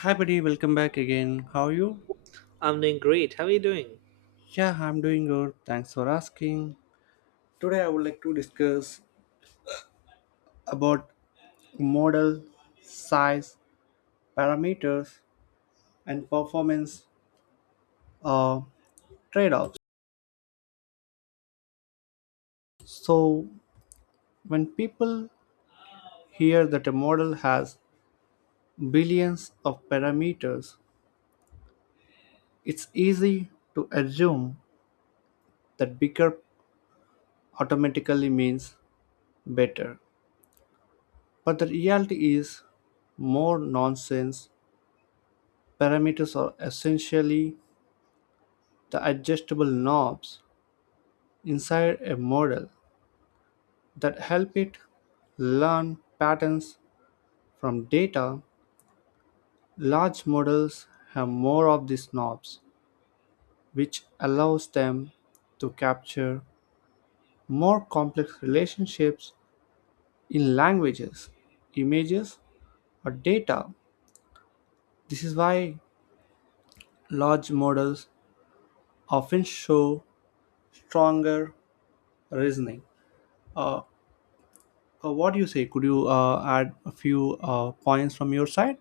Hi, buddy. Welcome back again. How are you? I'm doing great. How are you doing? Yeah, I'm doing good. Thanks for asking. Today, I would like to discuss about model, size, parameters, and performance uh, trade-offs. So, when people hear that a model has billions of parameters, it's easy to assume that bigger automatically means better. But the reality is more nonsense. Parameters are essentially the adjustable knobs inside a model that help it learn patterns from data. Large models have more of these knobs, which allows them to capture more complex relationships in languages, images, or data. This is why large models often show stronger reasoning. What do you say? Could you add a few points from your side?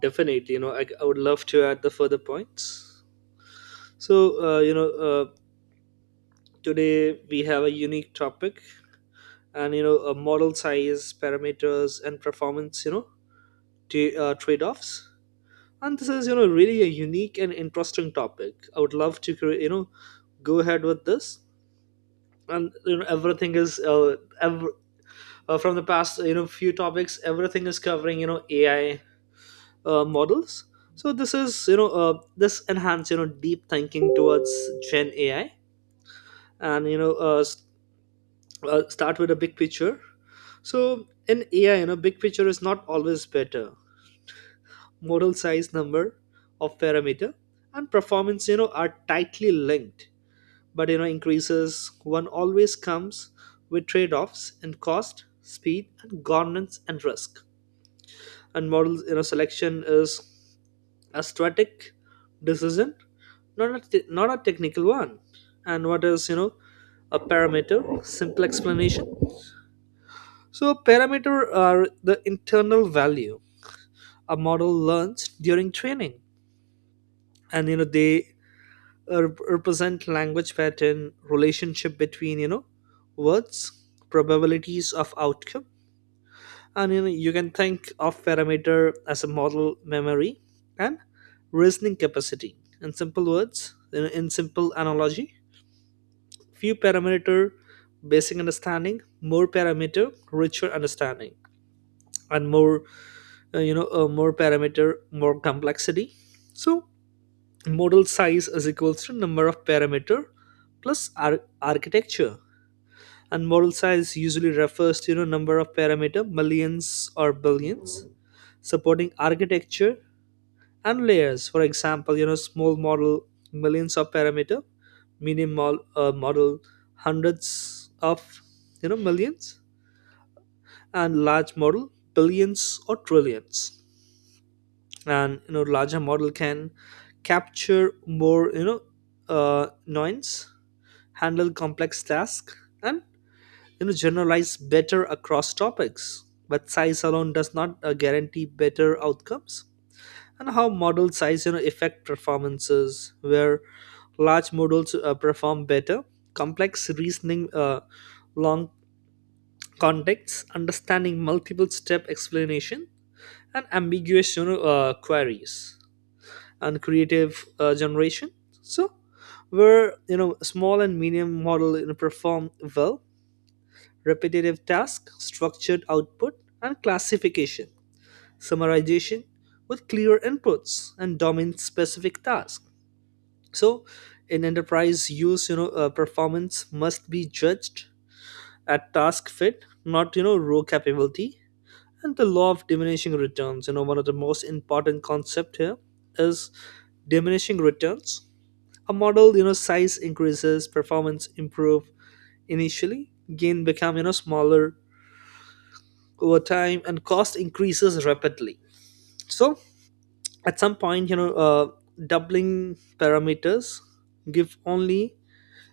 Definitely, I would love to add the further points. So, uh, you know, uh, today we have a unique topic and, model size, parameters, and performance, you know, trade offs. And this is, you know, really a unique and interesting topic. I would love to, go ahead with this. And, you know, everything is, from the past, you know, few topics, everything is covering, you know, AI models. So this is this enhance you know deep thinking towards Gen AI and start with a big picture. So in AI, you know, big picture is not always better. Model size, number of parameter, and performance you know are tightly linked. But you know increases one always comes with trade-offs in cost, speed, and governance and risk. And models you know selection is a strategic decision, not a technical one. And what is you know a parameter simple explanation, so parameter are the internal value a model learns during training. And you know they represent language pattern, relationship between you know words, probabilities of outcome. And you know you can think of parameter as a model memory and reasoning capacity, in simple words, in simple analogy. Few parameter basic understanding, more parameter richer understanding, and more you know more parameter more complexity. So model size is equals to number of parameter plus architecture. And model size usually refers to you know number of parameter, millions or billions, supporting architecture and layers. For example, you know small model, millions of parameter, minimal model, hundreds of you know millions, and large model billions or trillions. And you know larger model can capture more uh, noise, handle complex tasks, and you know generalize better across topics, but size alone does not guarantee better outcomes. And how model size you know affect performances, where large models perform better: complex reasoning, long contexts understanding, multiple step explanation, and ambiguous queries, and creative generation. So where you know small and medium model you know perform well: repetitive task, structured output, and classification, summarization with clear inputs and domain specific tasks. So in enterprise use you know performance must be judged at task fit, not you know row capability. And the law of diminishing returns, you know, one of the most important concept here is diminishing returns. A model you know size increases, performance improve, initially gain become you know smaller over time, and cost increases rapidly. So at some point you know doubling parameters give only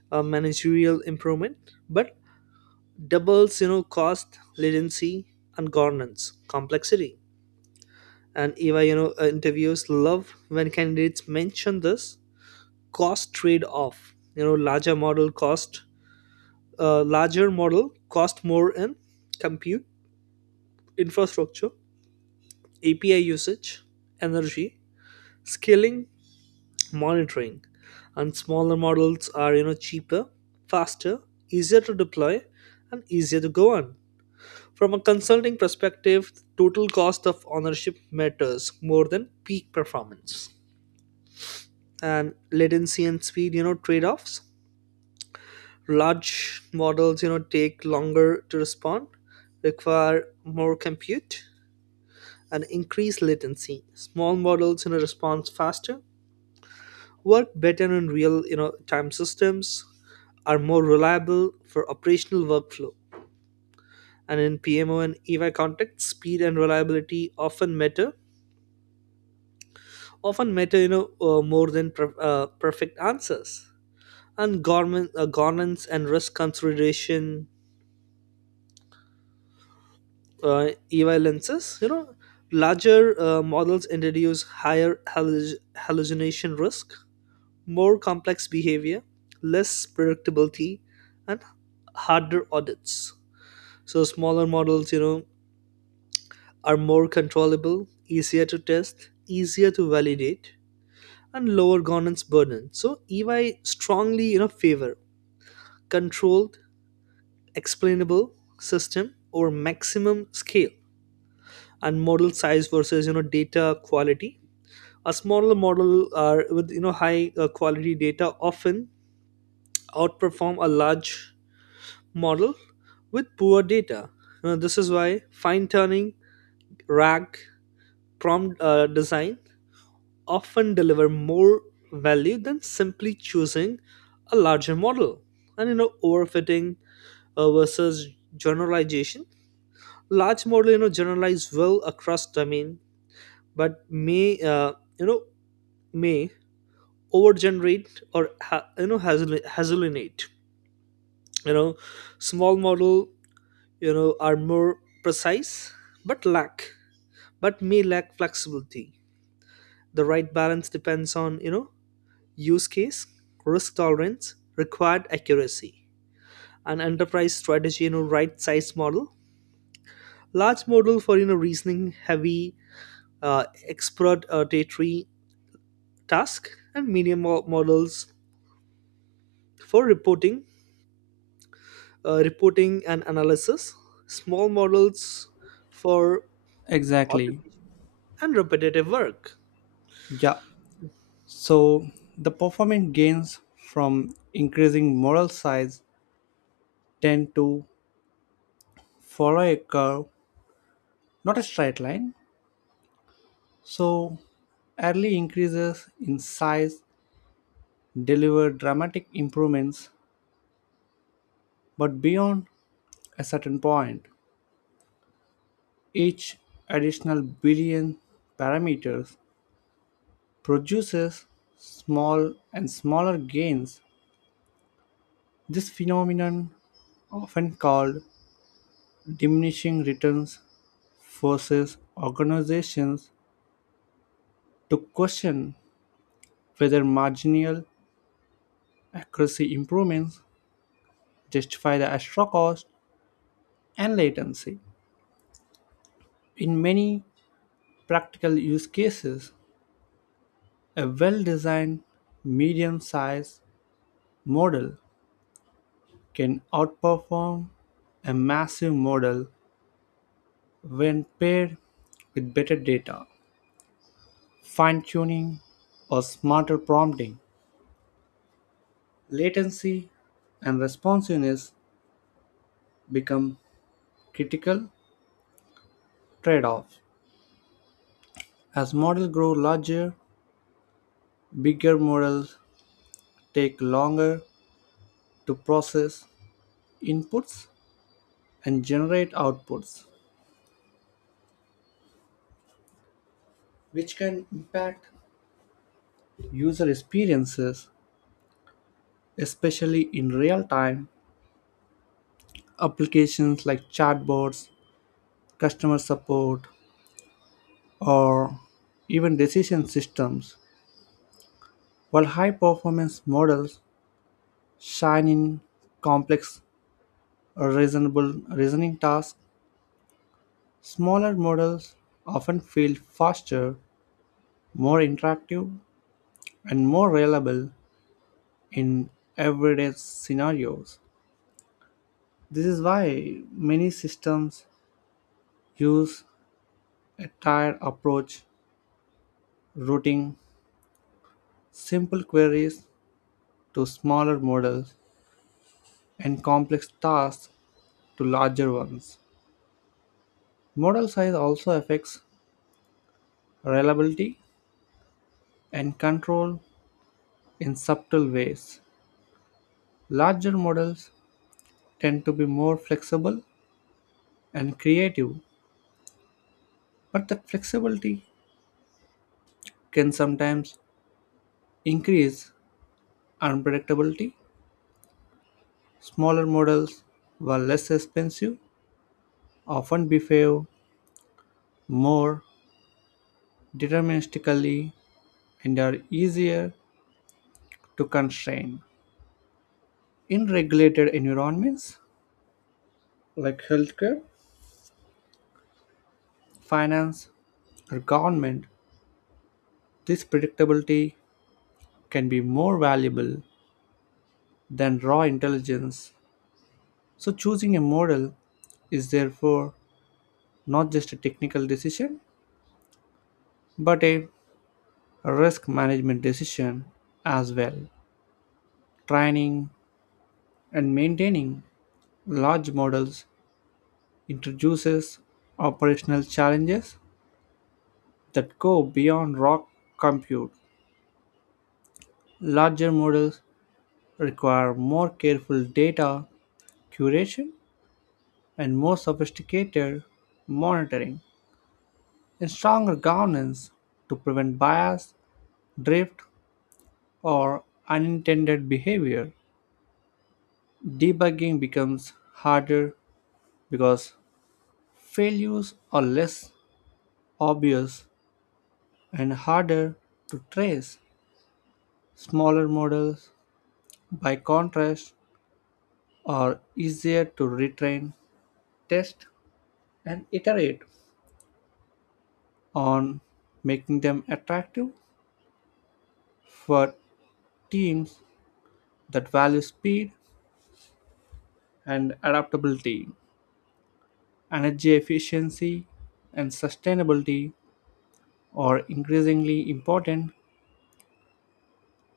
managerial improvement, but doubles you know cost, latency, and governance complexity. And Eva, interviews love when candidates mention this cost trade-off. You know, larger model cost more in compute, infrastructure, API usage, energy, scaling, monitoring. And smaller models are you know cheaper, faster, easier to deploy, and easier to go on. From a consulting perspective, total cost of ownership matters more than peak performance. And latency and speed, you know, trade offs. Large models, you know, take longer to respond, require more compute, and increase latency. Small models, you know, respond faster, work better in real, you know, time systems, are more reliable for operational workflow. And in PMO and EY contexts, speed and reliability often matter you know more than perfect answers. And government governance and risk consideration, evaluances you know larger models introduce higher hallucination risk, more complex behavior, less predictability, and harder audits. So smaller models you know are more controllable, easier to test, easier to validate, and lower governance burden. So EY strongly you know favor controlled, explainable system over maximum scale. And model size versus you know data quality. A smaller model are with you know high quality data often outperform a large model with poor data. You know, this is why fine tuning, RAG, prompt design often deliver more value than simply choosing a larger model. And you know, overfitting versus generalization, large model you know generalize well across domain, but you know may overgenerate or hasalinate, you know. Small model you know are more precise, but lack but may lack flexibility. The right balance depends on you know use case, risk tolerance, required accuracy. An enterprise strategy, you know, right size model: large model for you know reasoning heavy, expert task, and models for reporting, reporting and analysis, small models for Exactly. automation and repetitive work. Yeah. So the performance gains from increasing model size tend to follow a curve, not a straight line. So early increases in size deliver dramatic improvements, but beyond a certain point, each additional billion parameters produces small and smaller gains. This phenomenon, often called diminishing returns, forces organizations to question whether marginal accuracy improvements justify the extra cost and latency. In many practical use cases, a well designed medium sized model can outperform a massive model when paired with better data, fine tuning, or smarter prompting. Latency and responsiveness become critical trade-offs. As models grow larger, bigger models take longer to process inputs and generate outputs, which can impact user experiences, especially in real-time applications like chatbots, customer support, or even decision systems. While high performance models shine in complex a reasonable reasoning task, smaller models often feel faster, more interactive, and more reliable in everyday scenarios. This is why many systems use a tiered approach, routing simple queries to smaller models and complex tasks to larger ones. Model size also affects reliability and control in subtle ways. Larger models tend to be more flexible and creative, but that flexibility can sometimes increase unpredictability. Smaller models, while less expensive, often behave more deterministically and are easier to constrain. In regulated environments like healthcare, finance, or government, this predictability can be more valuable than raw intelligence. So, choosing a model is therefore not just a technical decision, but a risk management decision as well. Training and maintaining large models introduces operational challenges that go beyond raw compute. Larger models require more careful data curation and more sophisticated monitoring and stronger governance to prevent bias, drift, or unintended behavior. Debugging becomes harder because failures are less obvious and harder to trace. Smaller models, by contrast, are easier to retrain, test, and iterate on, making them attractive for teams that value speed and adaptability, energy efficiency, and sustainability or increasingly important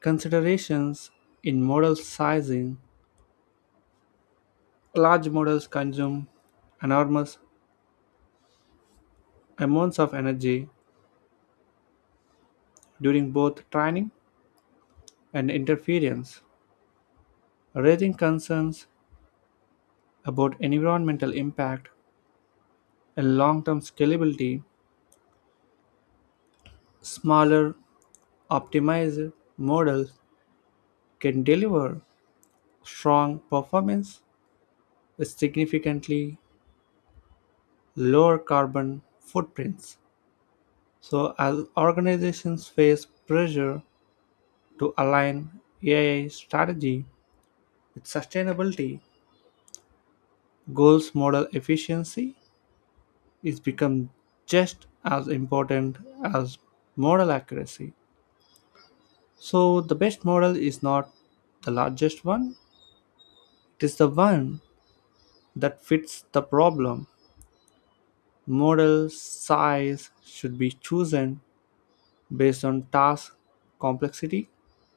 considerations in model sizing. Large models consume enormous amounts of energy during both training and interference, raising concerns about environmental impact and long term scalability. Smaller, optimized models can deliver strong performance with significantly lower carbon footprints. So, as organizations face pressure to align AI strategy with sustainability, goals model efficiency is become just as important as model accuracy. So, the best model is not the largest one, it is the one that fits the problem. Model size should be chosen based on task complexity,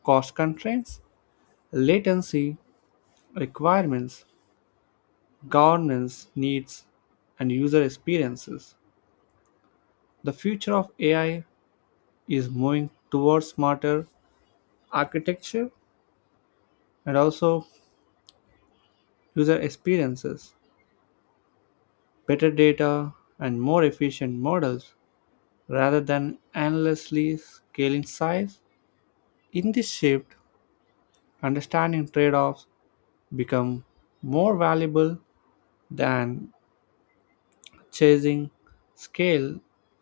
cost constraints, latency requirements, governance needs, and user experiences. The future of AI is moving towards smarter architecture and also user experiences, better data, and more efficient models rather than endlessly scaling size. In this shift, understanding trade offs become more valuable than chasing scale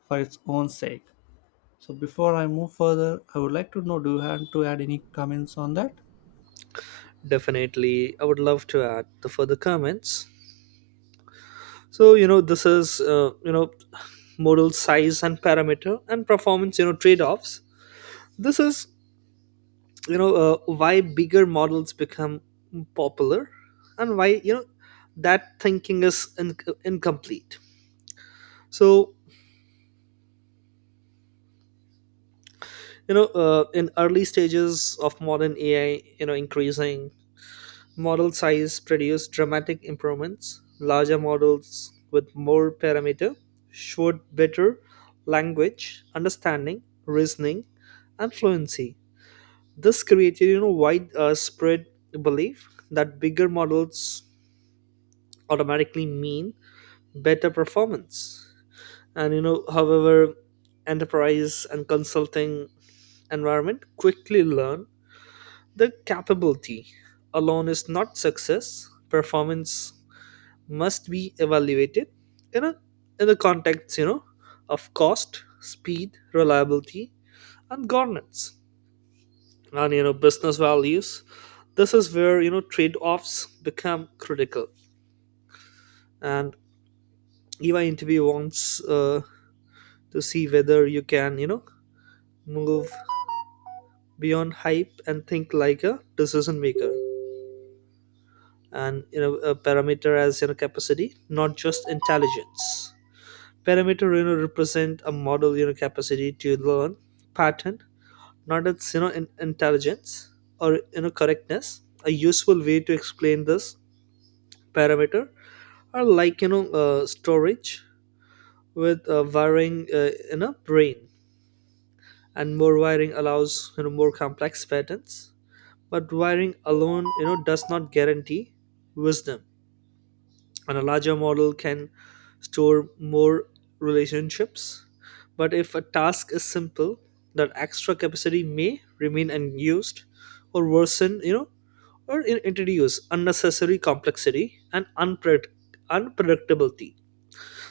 for its own sake. So before I move further, I would like to know, do you have to add any comments on that? Definitely, I would love to add the further comments. So you know this is model size and parameter and performance you know trade-offs. This is why bigger models become popular and why you know that thinking is incomplete. So in early stages of modern AI, you know increasing model size produced dramatic improvements. Larger models with more parameter showed better language understanding, reasoning, and fluency. This created you know wide spread belief that bigger models automatically mean better performance. And you know, however, enterprise and consulting environment quickly learn the capability alone is not success. Performance must be evaluated in a in the context, you know, of cost, speed, reliability, and governance. And you know, business values. This is where you know trade-offs become critical. And EY interview wants to see whether you can, you know, move beyond hype and think like a decision maker. And you know a parameter as you know capacity, not just intelligence. Parameter you know represent a model you know capacity to learn pattern, not its you know intelligence or you know correctness. A useful way to explain this: parameter are like storage with wiring in a brain. And more wiring allows you know more complex patterns, but wiring alone you know does not guarantee wisdom. And a larger model can store more relationships. But if a task is simple, that extra capacity may remain unused or worsen, you know, or introduce unnecessary complexity and unpredictability.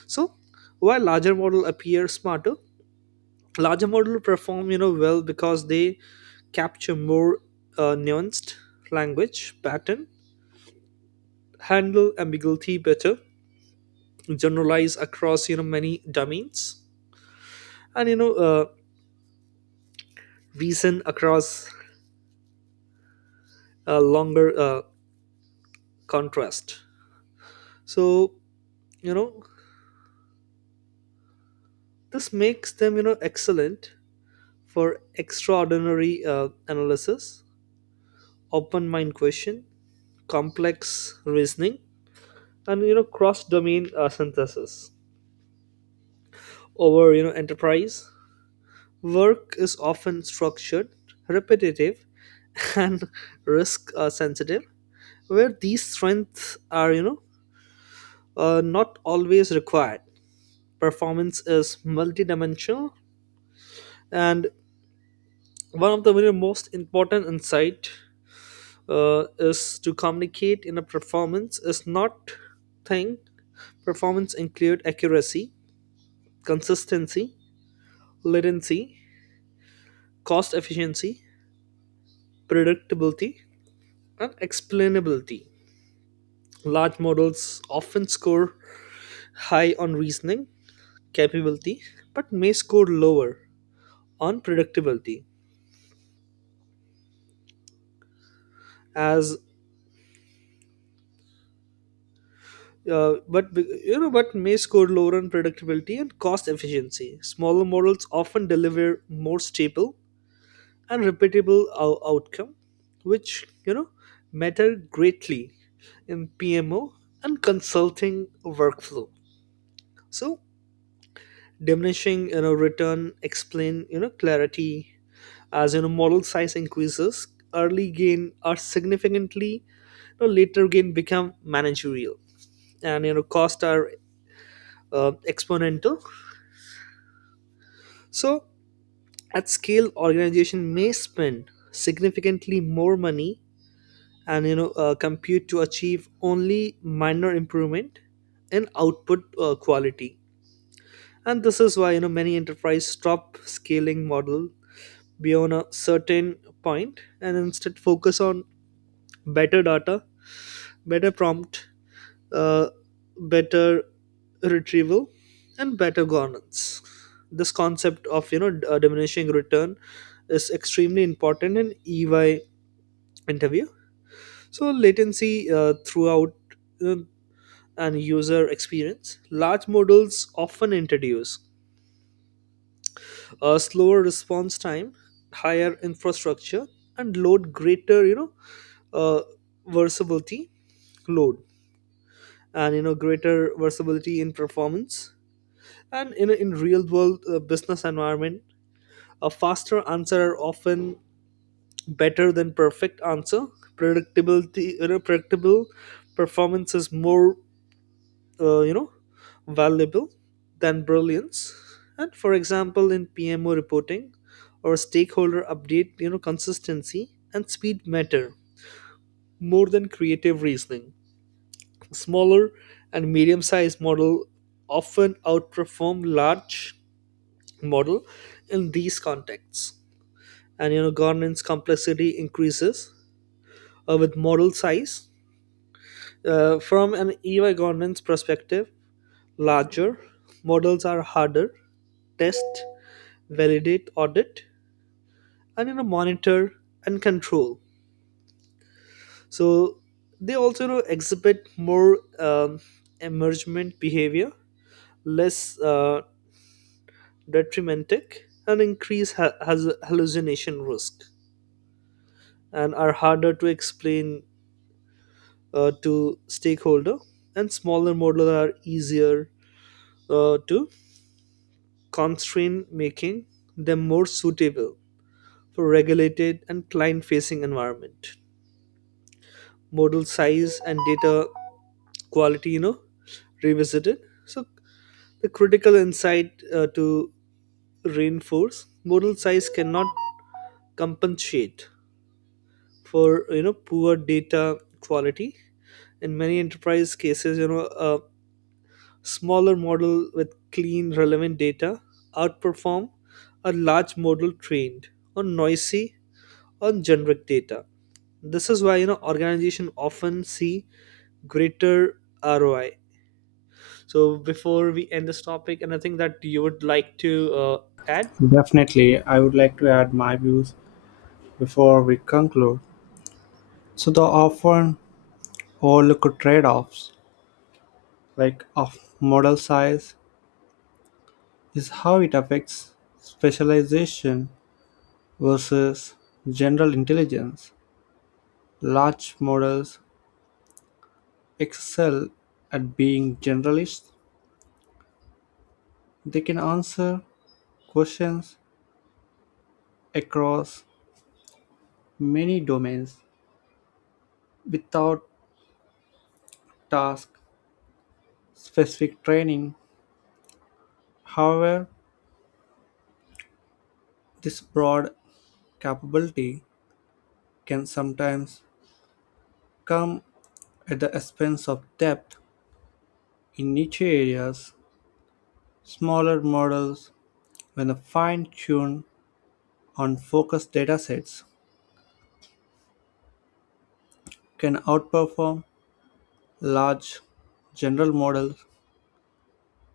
So, while larger model appear smarter, larger model perform, you know, well because they capture more nuanced language pattern, handle ambiguity better, generalize across you know many domains, and reason across a longer contrast. So you know this makes them you know excellent for extraordinary analysis, open mind question, complex reasoning, and you know cross domain synthesis. Over you know enterprise work is often structured, repetitive and risk sensitive, where these strengths are you know not always required. Performance is multidimensional, and one of the very most important insight is to communicate in a performance is not thing. Performance include accuracy, consistency, latency, cost efficiency, predictability, and explainability. Large models often score high on reasoning capability, but may score lower on predictability as Uh, but but may score lower on productivity and cost efficiency. Smaller models often deliver more stable and repeatable outcome, which you know matter greatly in PMO and consulting workflow. So diminishing you know return explain you know clarity as you know model size increases, early gain are significantly, you know, later gain become managerial, and you know cost are exponential. So, at scale, organization may spend significantly more money and you know compute to achieve only minor improvement in output quality. And this is why you know many enterprise stop scaling model beyond a certain point and instead focus on better data, better prompt, uh, better retrieval, and better governance. This concept of you know diminishing return is extremely important in EY interview. So latency, throughout, uh, and user experience, large models often introduce a slower response time, higher infrastructure and load, greater uh, versatility load, and you know greater versatility in performance. And in real world business environment, a faster answer are often better than perfect answer. Predictability, you know, predictable performance is more, uh, you know, valuable than brilliance. And for example, in PMO reporting or stakeholder update, you know, consistency and speed matter more than creative reasoning. Smaller and medium-sized model often outperform large model in these contexts. And you know, governance complexity increases with model size. From an EY governance perspective, larger models are harder test, validate, audit, and you know, monitor and control. So they also you know exhibit more emergent behavior, less detrimentic, and increase ha- has hallucination risk, and are harder to explain to stakeholder. And smaller models are easier to constrain, making them more suitable for regulated and client facing environment. Model size and data quality, you know, revisited. So the critical insight, to reinforce, model size cannot compensate for you know poor data quality. In many enterprise cases, smaller model with clean relevant data outperform a large model trained on noisy, on generic data. This is why you know organizations often see greater ROI. So before we end this topic, anything that you would like to add? Definitely, I would like to add my views before we conclude. So the often overlooked trade-offs, like, of model size is how it affects specialization versus general intelligence. Large models excel at being generalists. They can answer questions across many domains without task specific training. However, this broad capability can sometimes come at the expense of depth in niche areas. Smaller models, when fine tuned on focused datasets, can outperform large general models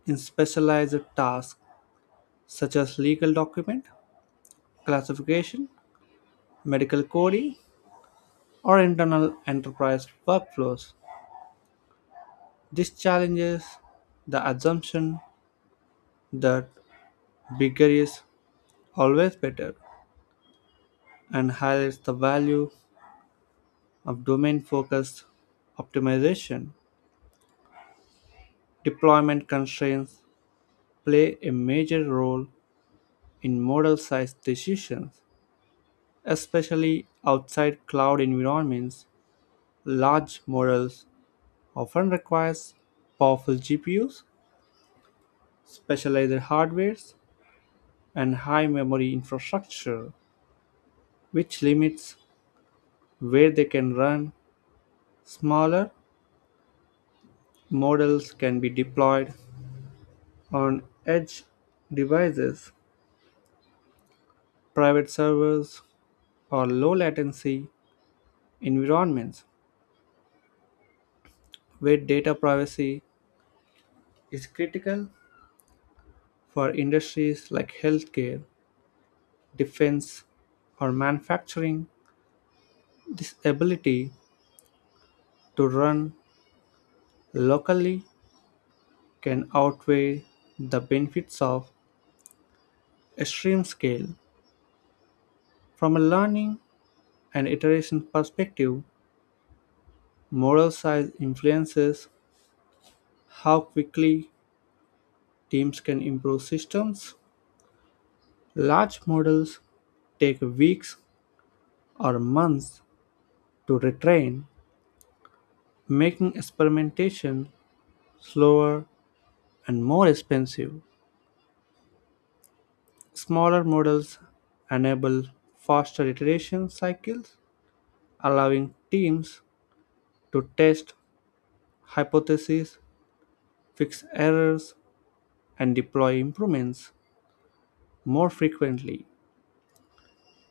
in specialized tasks such as legal document classification, medical coding, or internal enterprise workflows. This challenges the assumption that bigger is always better and highlights the value of domain focused optimization. Deployment constraints play a major role in model size decisions, especially outside cloud environments. Large models often requires powerful GPUs, specialized hardwares, and high memory infrastructure, which limits where they can run. Smaller models can be deployed on edge devices, private servers, or low latency environments where data privacy is critical for industries like healthcare, defense, or manufacturing. This ability to run locally can outweigh the benefits of extreme scale. From a learning and iteration perspective, model size influences how quickly teams can improve systems. Large models take weeks or months to retrain, making experimentation slower and more expensive. Smaller models enable faster iteration cycles, allowing teams to test hypotheses, fix errors, and deploy improvements more frequently.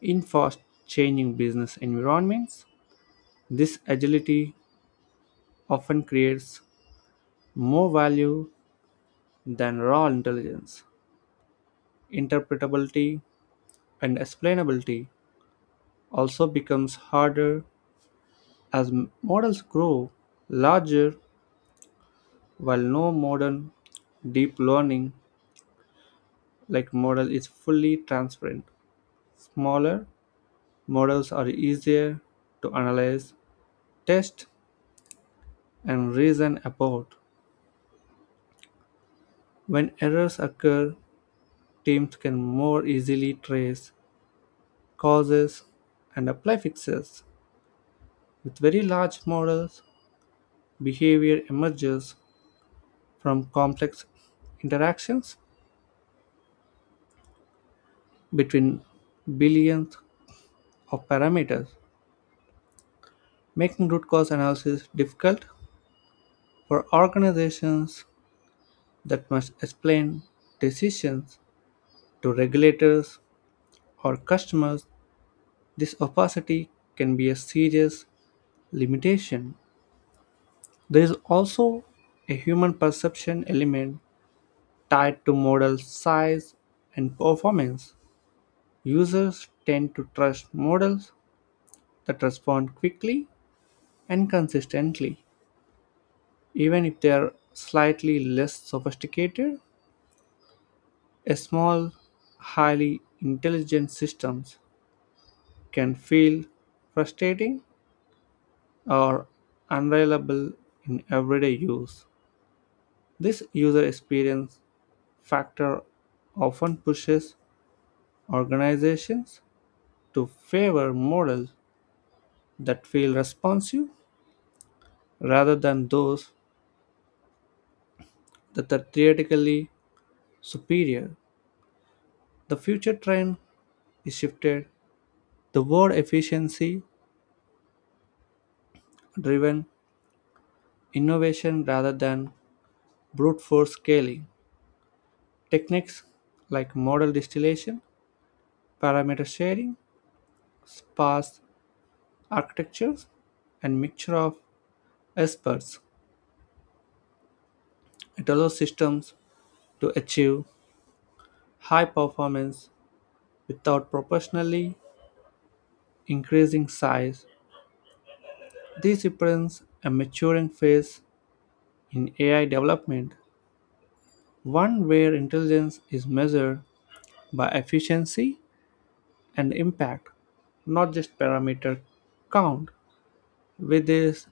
In fast changing business environments, this agility often creates more value than raw intelligence. Interpretability and explainability also becomes harder as models grow larger while no modern deep learning like model is fully transparent. Smaller models are easier to analyze, test, and reason about. When errors occur, teams can more easily trace causes and apply fixes. With very large models, behavior emerges from complex interactions between billions of parameters, making root cause analysis difficult for organizations that must explain decisions to regulators or customers. This opacity can be a serious limitation. There is also a human perception element tied to model size and performance. Users tend to trust models that respond quickly and consistently, even if they are slightly less sophisticated. A small, highly intelligent systems can feel frustrating or unreliable in everyday use. This user experience factor often pushes organizations to favor models that feel responsive rather than those that are theoretically superior. The future trend is shifted toward efficiency driven innovation rather than brute force scaling. Techniques like model distillation, parameter sharing, sparse architectures, and mixture of experts. It allows systems to achieve high performance without proportionally increasing size. This represents a maturing phase in AI development, one where intelligence is measured by efficiency and impact, not just parameter count. With this,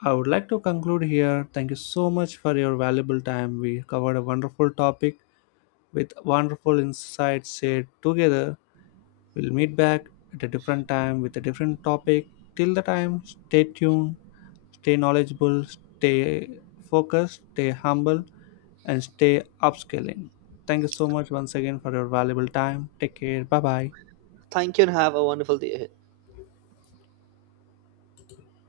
I would like to conclude here. Thank you so much for your valuable time. We covered a wonderful topic with wonderful insights shared together. We'll meet back at a different time with a different topic. Till the time, stay tuned, stay knowledgeable, stay focused, stay humble, and stay upscaling. Thank you so much once again for your valuable time. Take care. Bye bye. Thank you and have a wonderful day ahead.